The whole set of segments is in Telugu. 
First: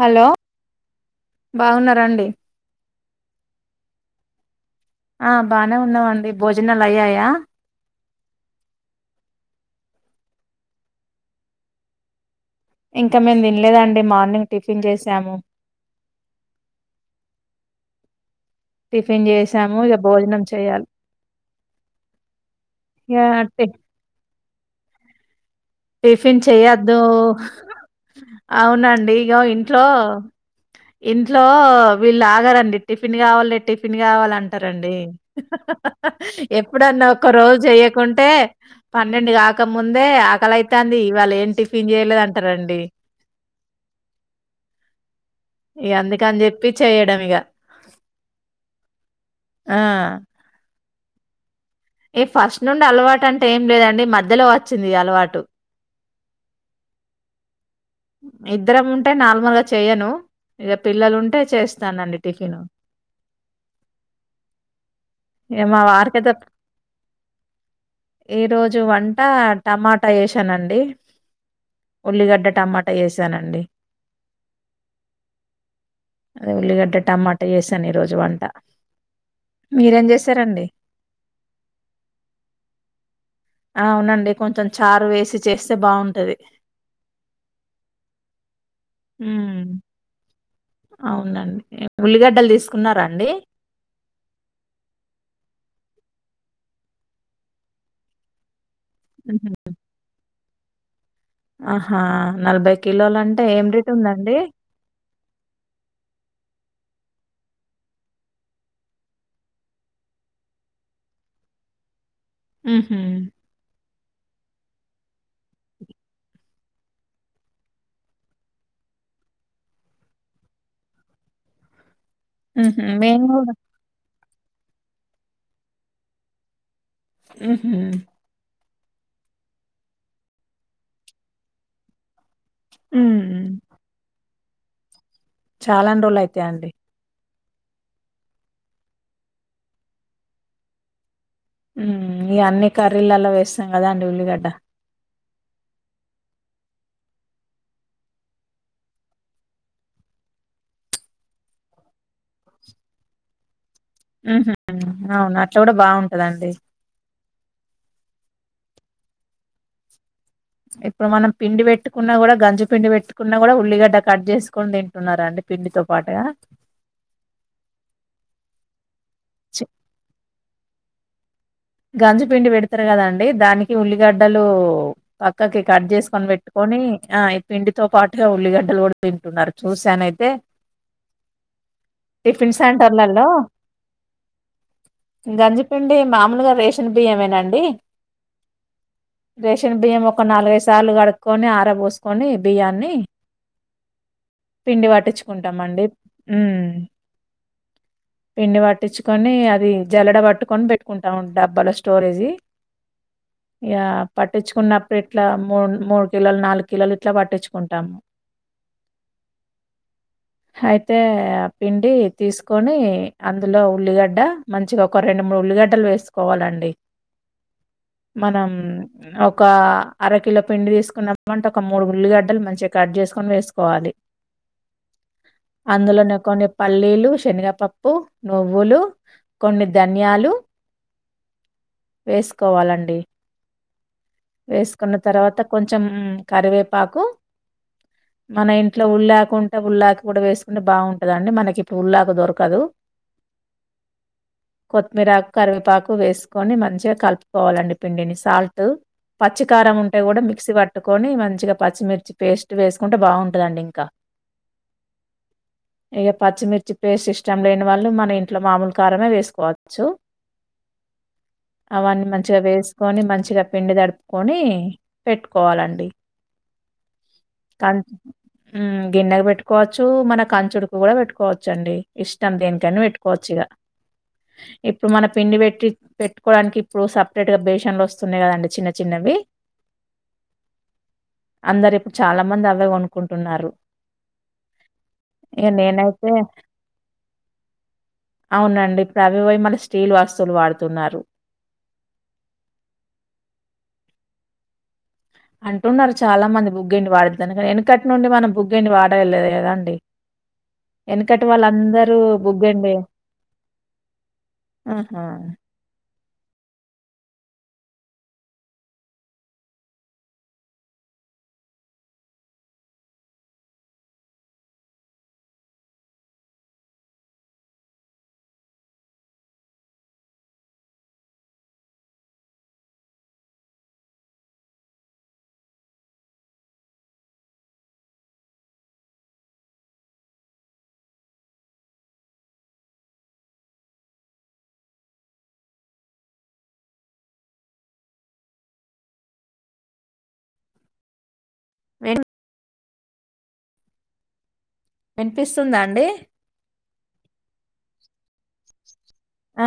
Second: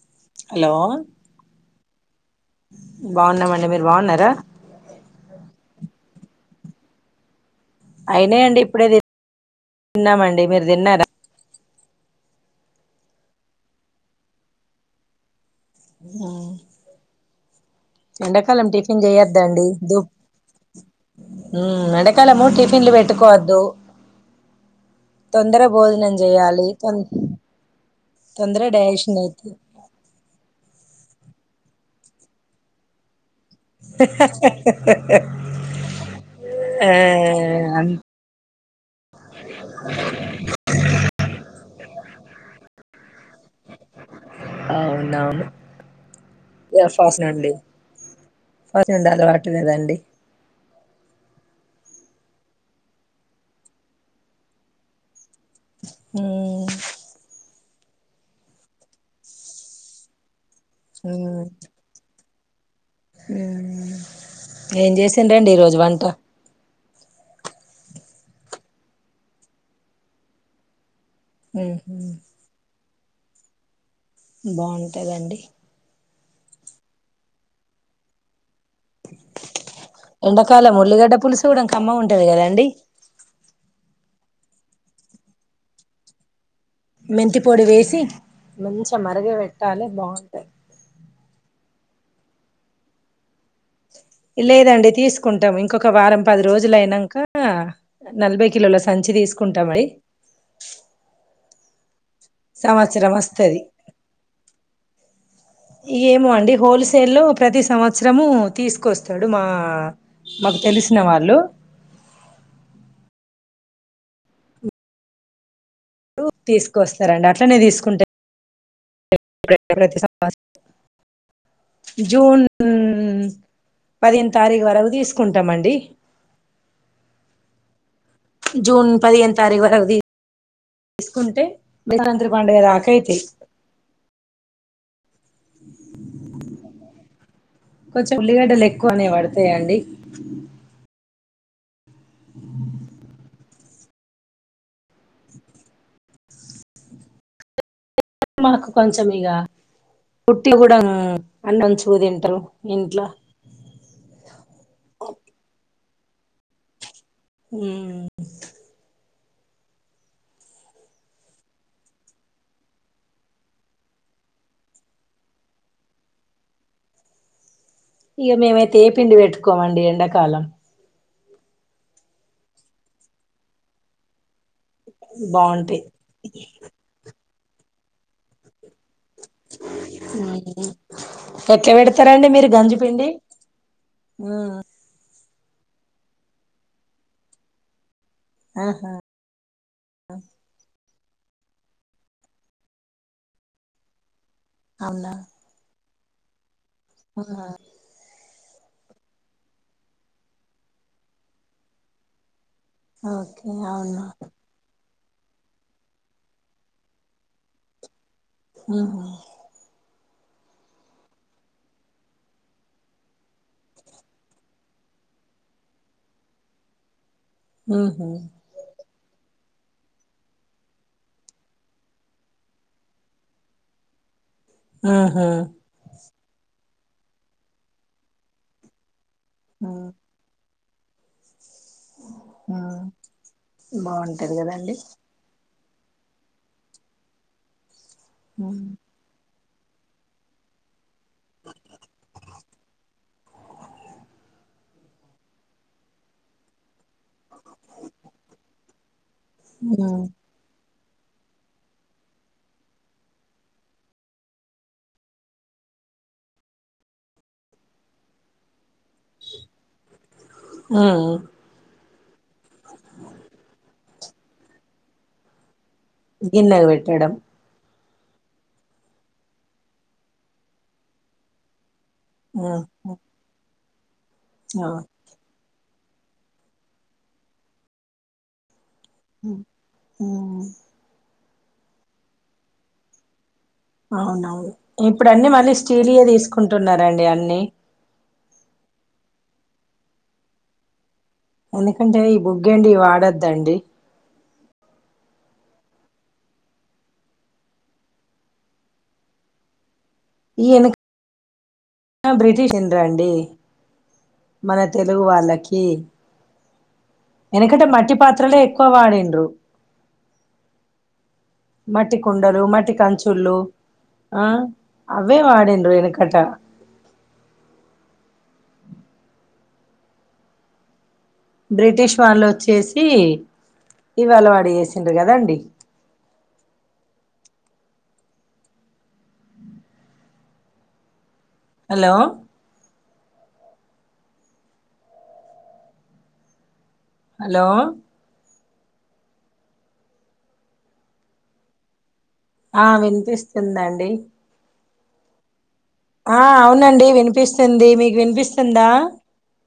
హలో బాగున రండి బాగున్నామండి మీరు బాగున్నారా ఆ బానే ఉన్నావండి భోజనాలు అయ్యాయా అయినా అండి ఇప్పుడే తిన్నామండి మీరు తిన్నారా ఇంకా మేము తినలేదండి మార్నింగ్ టిఫిన్ చేసాము ఆ ఎండాకాలం టిఫిన్ చేయొద్దండి చేసాము దూ ఇక భోజనం చేయాలి ఎండాకాలము టిఫిన్లు ఇక పెట్టుకోవద్దు టి తొందర భోజనం టిఫిన్ చేయాలి తొ చెయొద్దు తొందర అవునండి డైజెషన్ ఇగ అయితది ఇంట్లో ఇంట్లో వీళ్ళు ఆగారండి టిఫిన్ కావాల టిఫిన్ కావాలంటారండి ఆ ఎప్పుడన్నా ఒక్క రోజు చేయకుంటే పన్నెండు కాక ముందే ఆకలై ఇవాళ్ళ ఏం టిఫిన్ చేయలేదు అంటారండి అవున్నావును ఇగ అందుకని చెప్పి చేయడం అల్ఫాస్న్ ఇగ అండి ఫాస్న్ండి అదవాటులేదా ఆ అండి ఈ ఫస్ట్ నుండి అలవాటు అంటే ఏం లేదండి మధ్యలో వచ్చింది అలవాటు హ ఇద్దరం ఉంటే నార్మల్గా చెయను ఇక పిల్లలు ఉంటే చేస్తానండి దేను ఏం చేసిండ రండి ఈరోజు వంట ఈ రోజు వంట టమాటా వేసానండి ఉల్లిగడ్డ టమాట అ చేసానండి బాగుంటదండి అదే ఉల్లిగడ్డ టమాటా చేసాను ఈ రోజు వంట మీరేం జేశారండి? ఎండాకాల ఉల్లిగడ్డ పులుసు కూడాకమ్మ ఉంటది కదాండి అవునండి కొంచెం చారు వేసి చేస్తే బాగుంటది మెంతి పొడి వేసి మంచిగా మరిగే హ్మ్. పెట్టాలి బాగుంట అవునండి ఉల్లిగడ్డలు తీసుకున్నారా అండి లేదండి తీసుకుంటాం ఇంకొక వారం పది రోజులుయినాక నలభై కిలోలు సంచి తీసుకుంటాంమడి ఆ నలభై సంవత్సరం కిలోలు అంటే ఏం రేట్ ఉందండి ఇ ఏమో అండి హోల్సేల్లో ప్రతి సంవత్సరము తీసుకొస్తాడు మా మాకు తెలిసిన వాళ్ళు ఆ హ రూ తీసుకొస్తారండి అట్ల నేేన్ తీసుకుంట [inaudible] జూన్ హుహు. మేము పదిన్ తారీఖు వరకు తీసుకుంటామండి హ్మ్ హు జూన్ పదిహేను తారీఖు వరకు తీస్ కుంటే [inaudible] రాత్రి పండగా దాక హ్మ్. అయితై చాలాండోలు అయితై అండి కొంచెం ఉల్లిగడ్డలు ఎక్కువనే పడతాయండి మ్మ్ ఈ అన్ని కర్రీలలో వేస్తాం కదా అండి ఉల్లిగడ్డ మాకు కొంచెం ఇగా ఉట్టి కూడా అన్నం చూ తింటారు ఇంట్లో కాద అండి మ్మ్ ఇప్పుడు మనం పిండి పెట్టుకున్నా కూడా గంజు పిండి పెట్టుకున్నా కూడా ఉల్లిగడ్డ కట్ చేసుకొని తింటునారండి పిండితో పాటుగా ఇగా మేమైతే ఏ పిండి చి పెట్టుకోమండి ఎండాకాలం గంజి పిండి పెడతారు కదండి దానికి ఉల్లిగడ్డలు పక్కకి బాగుంటాయి కట్ చేసుకొని పెట్టుకొని ఆ పిండితో పాటుగా ఉల్లీగాడ్ ఎట్లా పెడతారండి మీరు టిఫిన్ గంజి పిండి సెంటర్‌లలో గంజి పిండి మామూల్ గా రేషన్ బియ్య ఏమేనాండి ఆహా రేషన్ బియ్యం ఒక నాలుభై సార్లు కడు కని ఆరపోసుకొని బియ్యాన్ని పిండి పటించుకుంటాం అండి ఉమ్ ఆహా పిండి పట్టించుకొని అది జల్లడ పట్టుకొని పెట్టుకుంటా ఉం డబ్బల స్టోరేజీ ఓకే యా అవునా పట్టించుకున్న ఇప్పుడు ఇట్లా మూ మూడు కిలోలు నాలుగు కిలోలు ఇట్లా పట్టించుకుంటాము ఉ హమ్ అయితే పిండి తీసుకొని అందులో ఉల్లిగడ్డ మంచిగా ఒక రెండు మూడు ఉల్లిగడ్డలు వేసు కోవాలండి ఉహు, మనం ఓ ఒక అరకిలో పిండి తీసుకున్నప్పు అంటే ఒక మూడు ఉల్లిగడ్డలు మంచిగా కట్ చేసుకొని వేసుకోవాలి ఆహా అందులోనే కొన్ని పల్లీలు శనగపప్పు నువ్వులు కొన్ని ధన్యాలు వేసుకోవాలండి బాగుంటుంది కదాండి వేసుకున్న తర్వాత కొంచెం కరివేపాకు మన ఉమ్, ఇంట్లో ఉల్లిఅకు ఉ ఉల్లాకు కూడా వేసుకుంటే బాగుంటదండి మనకిప్పుడు ఉల్లాకు దొరకదు కొత్తిమీరాకు కరివేపాకు వేసుకొని మంచిగా కలుపుకోవాలండి పిండిని సాల్ట్ పచ్చికారం ఉంటే కూడా మిక్సీ పట్టుకొని మంచిగా పచ్చిమిర్చి పేస్ట్ వేసుకుంటే బాగుంటుంది ఇంకా పచ్చిమిర్చి ఇష్టం లేని వాళ్ళు ఇగ కారమే వేసుకోవచ్చు ఉమ్, అవన్నీ మంచిగా వేసుకొని మంచిగా పిండిడుపు కొని పెట్టుకోవాలండి గిన్నెకి పెట్టడం క గిన్నెగా పెట్టుకోవచ్చు మన కంచుడుకు కూడా పెట్టుకోవచ్చుండి ఇష్టం ఉమ్, దేనికని పెట్టుకోవచ్చు ఇగ అవును. ఇప్పుడు మన పిండి పెట్టి పెట్టుకోవడానికి ఇప్పుడు సపరేట్గా బేషన్ లో వస్తున్నాయి కదండి చిన్న చి ఉ ఉమ్ అందరు ఇప్పుడు చాలా మంది అవే కొనుకుంటున్నారు అవునవును ఇప్పుడు అన్ని మళ్ళీ స్టీలియ నేనైతే తీసుకుంటున్నారంండి అన్ని అవునండి ప్రభవైమల స్టీల్ వస్తువులు వాడుతున్నారు ఎందుకంటే ఈ బుగ్గ అండి వాడొద్దండి అంటున్నారు చాలా మంది బుగ్గిండి వాడుద్దాని కానీ వెనకటి నుండి మనం బుగ్గిండి వాడలేదు కదా అండి ఈ వెనక బ్రిటిష్ బుగ్గిన్డి ఎండ్రాండి మన తెలుగు ఆహా! వాళ్ళకి వెనకట మట్టి పాత్రలే ఎక్కువ వాడిండ్రు మట్టి కుండలు మట్టి కంచుళు ఆ అవే వాడిండ్రు వెనకట బ్రిటిష్ వాళ్ళు వచ్చేసి ఇవాళవాడి చేసిండ్ర కదండి హలో హలో వె ఆ వినిపిస్తుందండి వినిపిస్ స్తుందా అండి నండి వినిపిస్తుంది మీకు వినిపిస్తుందా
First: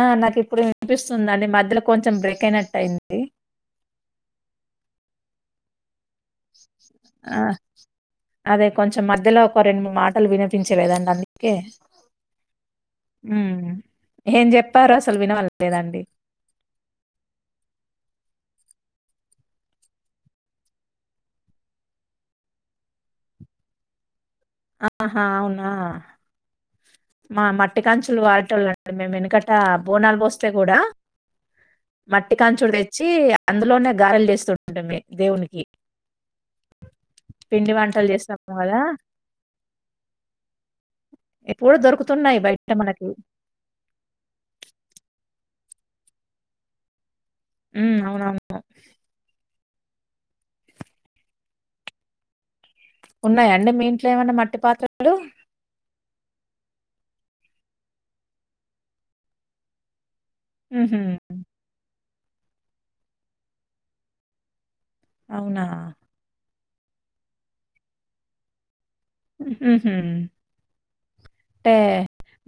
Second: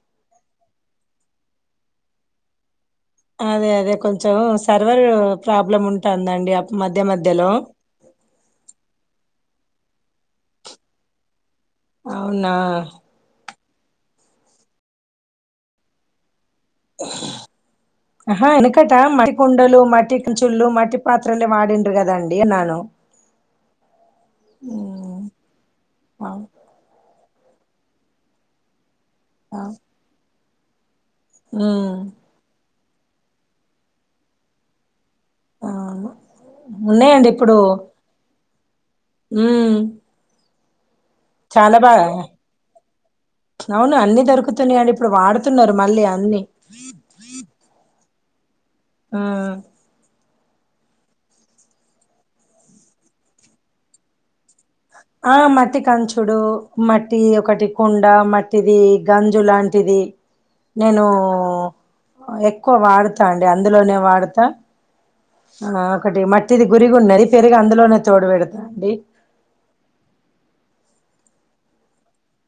ఆ నాకు ఇప్పుడు వినిపిస్తుందిండి మధ్యలో కొంచెం బ్రేక్ అయినట్టు అయింది అదే అదే కొంచెం సర్వర్ ప్రాబ్లం ఉం ఉంది మధ్య ఆ! మధ్యలో అదే కొంచెం మధ్యలో ఒక రెండు మాటలు వినిపించేదండి అన్ని క అవునా ఏం చెప్పారు అసలు వినవాలలేదండి ఆ వెనుకట మట్టి కుండలు మట్టి చుల్ళు మట్టి పాత్రలే వాడిండ్రు కదండిన్నాను ఆహా అవునా మా మట్టి కాంచులు వాడట వాళ్ళడి మేము వెనకట అవును బోనాలు పోస్తాం అే కూడాడా ఉమ్, మట్టి కాంచుడే వచ్చి అందులోనే గారలు చేస్తుండడమే ఆ ఉన్నాయండి ఇప్పుడు బాలా అహ్ ఇప్పుడు చాలా బాగా దొరుకుతున్నాయి బయట మనకి. అవును అన్ని దొరుకుతున్నాయి అండి ఇప్పుడు వాడుత న్నారు మళ్ళీ అన్నీ ఉమ్ అవ అవునంటా ఆ ఉన్నాయండి మీ ఇంట్లో ఏమైన్నా మట్టి పాత్ర ఆ మట్టి కాంచు చూడు మట్టి ఒకటి కుండ మట్టిది గంజు లాంటిది నేనూ హుహు. ఎక్కువ వాడు తాండి అందులోనే వాడతా అవునా? ఆ ఒకటి మట్ ఇది గురిగున్నది పెరుగూ అందులోనే చూడ పెడతా అండి ఉమ్ అంటే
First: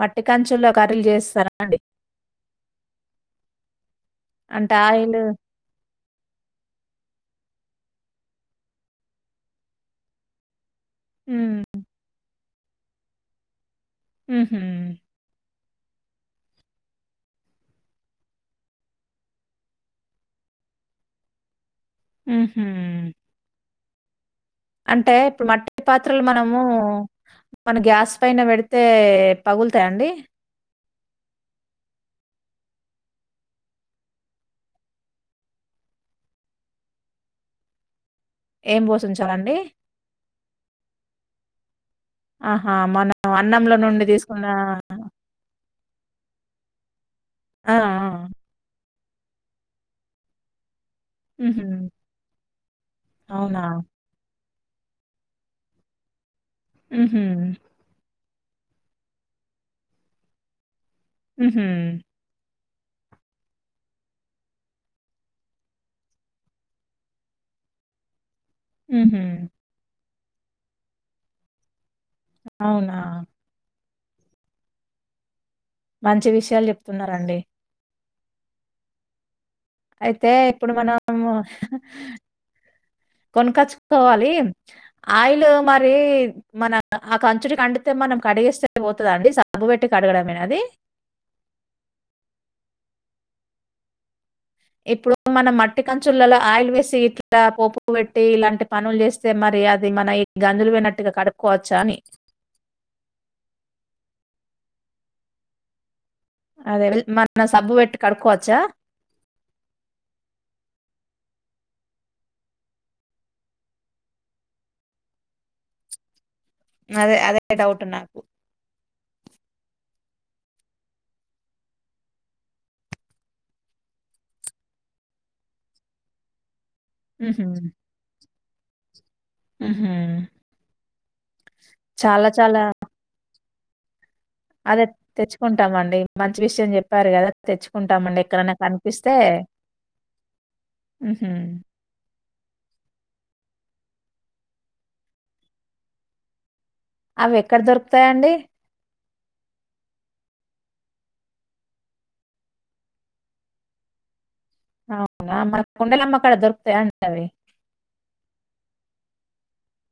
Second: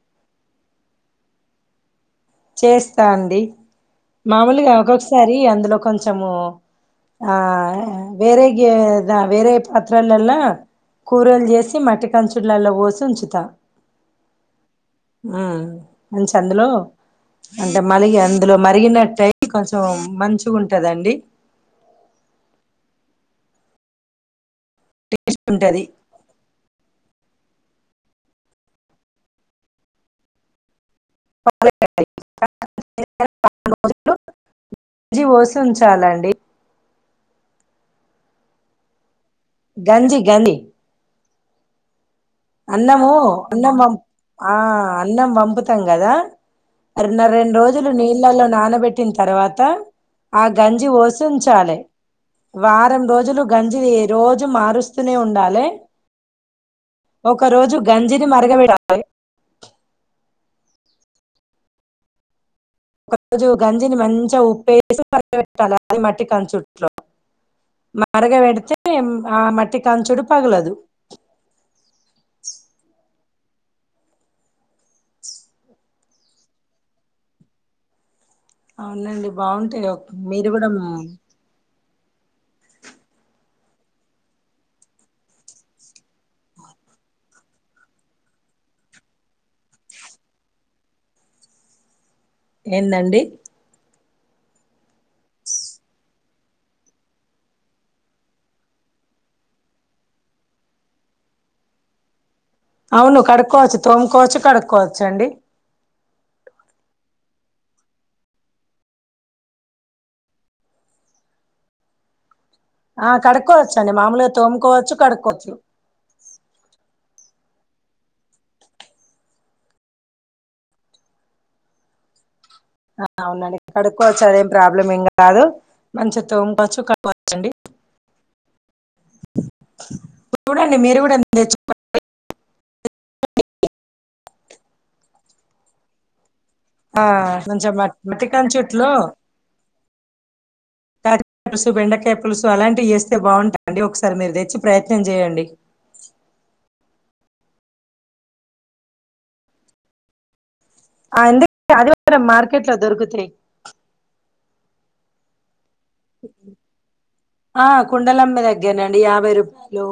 మట్టి కంచుల్లో కర్రలు చేస్తారా అండి చేస్తా అండి మామూలుగా అంటే ఆయిలు ఒక్కొక్కసారి అందులో కొంచమూ ఆ వేరే గేదా వేరే పాత్రాలలో కూరల్ హ్మ్. చేసి మట్టి కంచు చిలల్లో పోసి ఉంచుతా ఉ హుమ్ ఉంచి అందులో అంటే మలిగి అందులో మరిగినట్టై కొంచెం మంచిగా ఉంటుందండి ఆ హమ్ అంటే టేస్ట్ ఇప్పుడు మట్టి ఉంటది పాత్రలు మనమూ మన గ్యాస్ పైన పెడితే పగులుతాయ అండి జ సి ఉంచాలండి ఏం పోసుంచి గంజి గాంధీ ఆహా! అన్నము మనం అన్నంలో అన్నం నుండి తీసుకున్న ఆ అన్నం పంపుతాం కదా రన్నర రెండు ఆ! ఆ! రోజులు నీళ్ళలో నానబెట్టి టి తర్వాత ఆ గంజి హుహు. పోసించాలి వారం రోజులు అవునా? గంజి రోజు రోజు మారుస్తూనే ఉండాలి హుహు. ఒకరోజు గాంజి అ మరగండాల ఉహు ఉమ్మ్ ఒక రోజు గంజిని మంచిగా ఉప్పేసి మరట్టాలి అది మట్టి కంచుట్లో మరగవ అతే హుహు. ఆ మట్టి కా చుడు పగ్లాదు అవునా మంచి విషయాలు చెప్తున్నారండి అవునండి బాగుంటాయి అయితే మీరు కూడా ఇప్పుడు మనం కొనగచ్చుకోవాలి ఆయిల్ మరి మన ఆ కంచుడి కండితే మనం కడిగిేస్తే పోతుందండి సబ్బు పెట్టి కడగడంమది ఏందండి ఇప్పుడు మనం మట్టి కంచులలో ఆయిల్ వేసి ఇట్లా పోపు పెట్టి ఇలాంటి పనులు చేస్తే మరి అది మన గంజులు వినట్టుగా కడుక్కోవచ్చా అని అవును కడుక్కోవచ్చు తోముకోవచ్చు కడుక్కోవచ్చు అండి అదే మన సబ్బు పెట్టి కడుక్కోవచ్చా ఆ కడుక్కోవచ్చ అండి మామూలుగా తోముకోవచ్చు కడుక్కోవచ్చు అదే అదే డౌట్ నాకు ఆ అవునండి కడుక్కవచ్చు అదేం ప్రాబ్లం ఏం కాదు మంచతో చు హుహు. కట్చ్చండి హుహు. చూడండి మీరు కూడా తెచ్చుక చాలా చాలా అదే తెచ్చుకుంటామ అండి మ్య మంచి విషయం చెప్పారు కదా మంచిగా మట్- తెచ్చుకుంటామండి మట్టి ఎక్కడైనా కనిపిస్తే తజ హుహు. వెండకయ పులుసు అలాంటివి చేస్తే బాగుంటాండి ఒకసారి మీరు తెచ్చి ప్రయత్నం చేయండి. అవి ఎక్కడ దొరుకుతాయిండి ఆ ఎందుకే ఆదివారం మార్కెట్ లో దొరుకుతాయి అవునా మ ఆ కుండలమ్మ దగ్గరనండి యా వరుపాలు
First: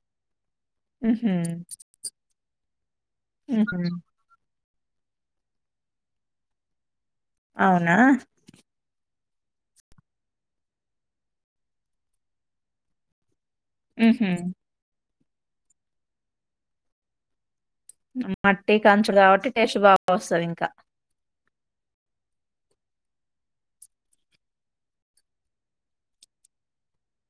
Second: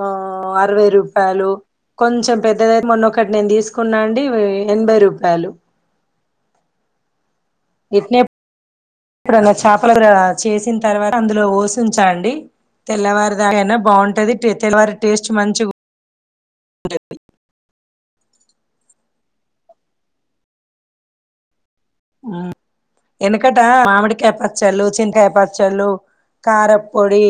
ఆ అరవై హుహు. రూపాయలు కొంచెం పెద్ద మొన్నొ ఒకటి నేను హుహు. తీసుకున్నా అండి ఎనభై రూపాయలు అవునా ఇక్కడన్న చేపల చేసిన తర్వాత అందులో ఓసించండి తెల్లవారి యినా హుహు. బాగుంటది టతల వారి టేస్ట్ మంచి [unintelligible] మట్టి కంచులు కాబట్టి టేస్ట్ బాగా వస్తుంది ఇంకా వెనకట మామిడికాయ పచ్చళ్ళు చింతకాయ పచ్చళ్ళు కారపొడి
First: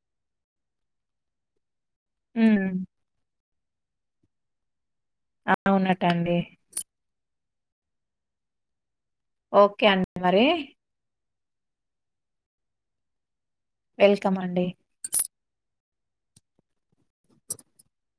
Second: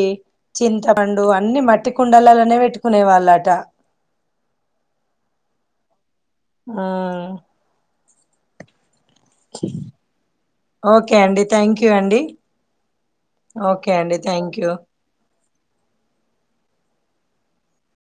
చింతపండు అన్ని మట్టి పటి కుండలలోనే హ్మ్. పెట్టుకునే వాళ్ళట అవునట్ ఆ ఓకే అండి మరి ఓకే అండి థ్యాంక్ యూ అండి ఓకే అండి థ్యాంక్ యూ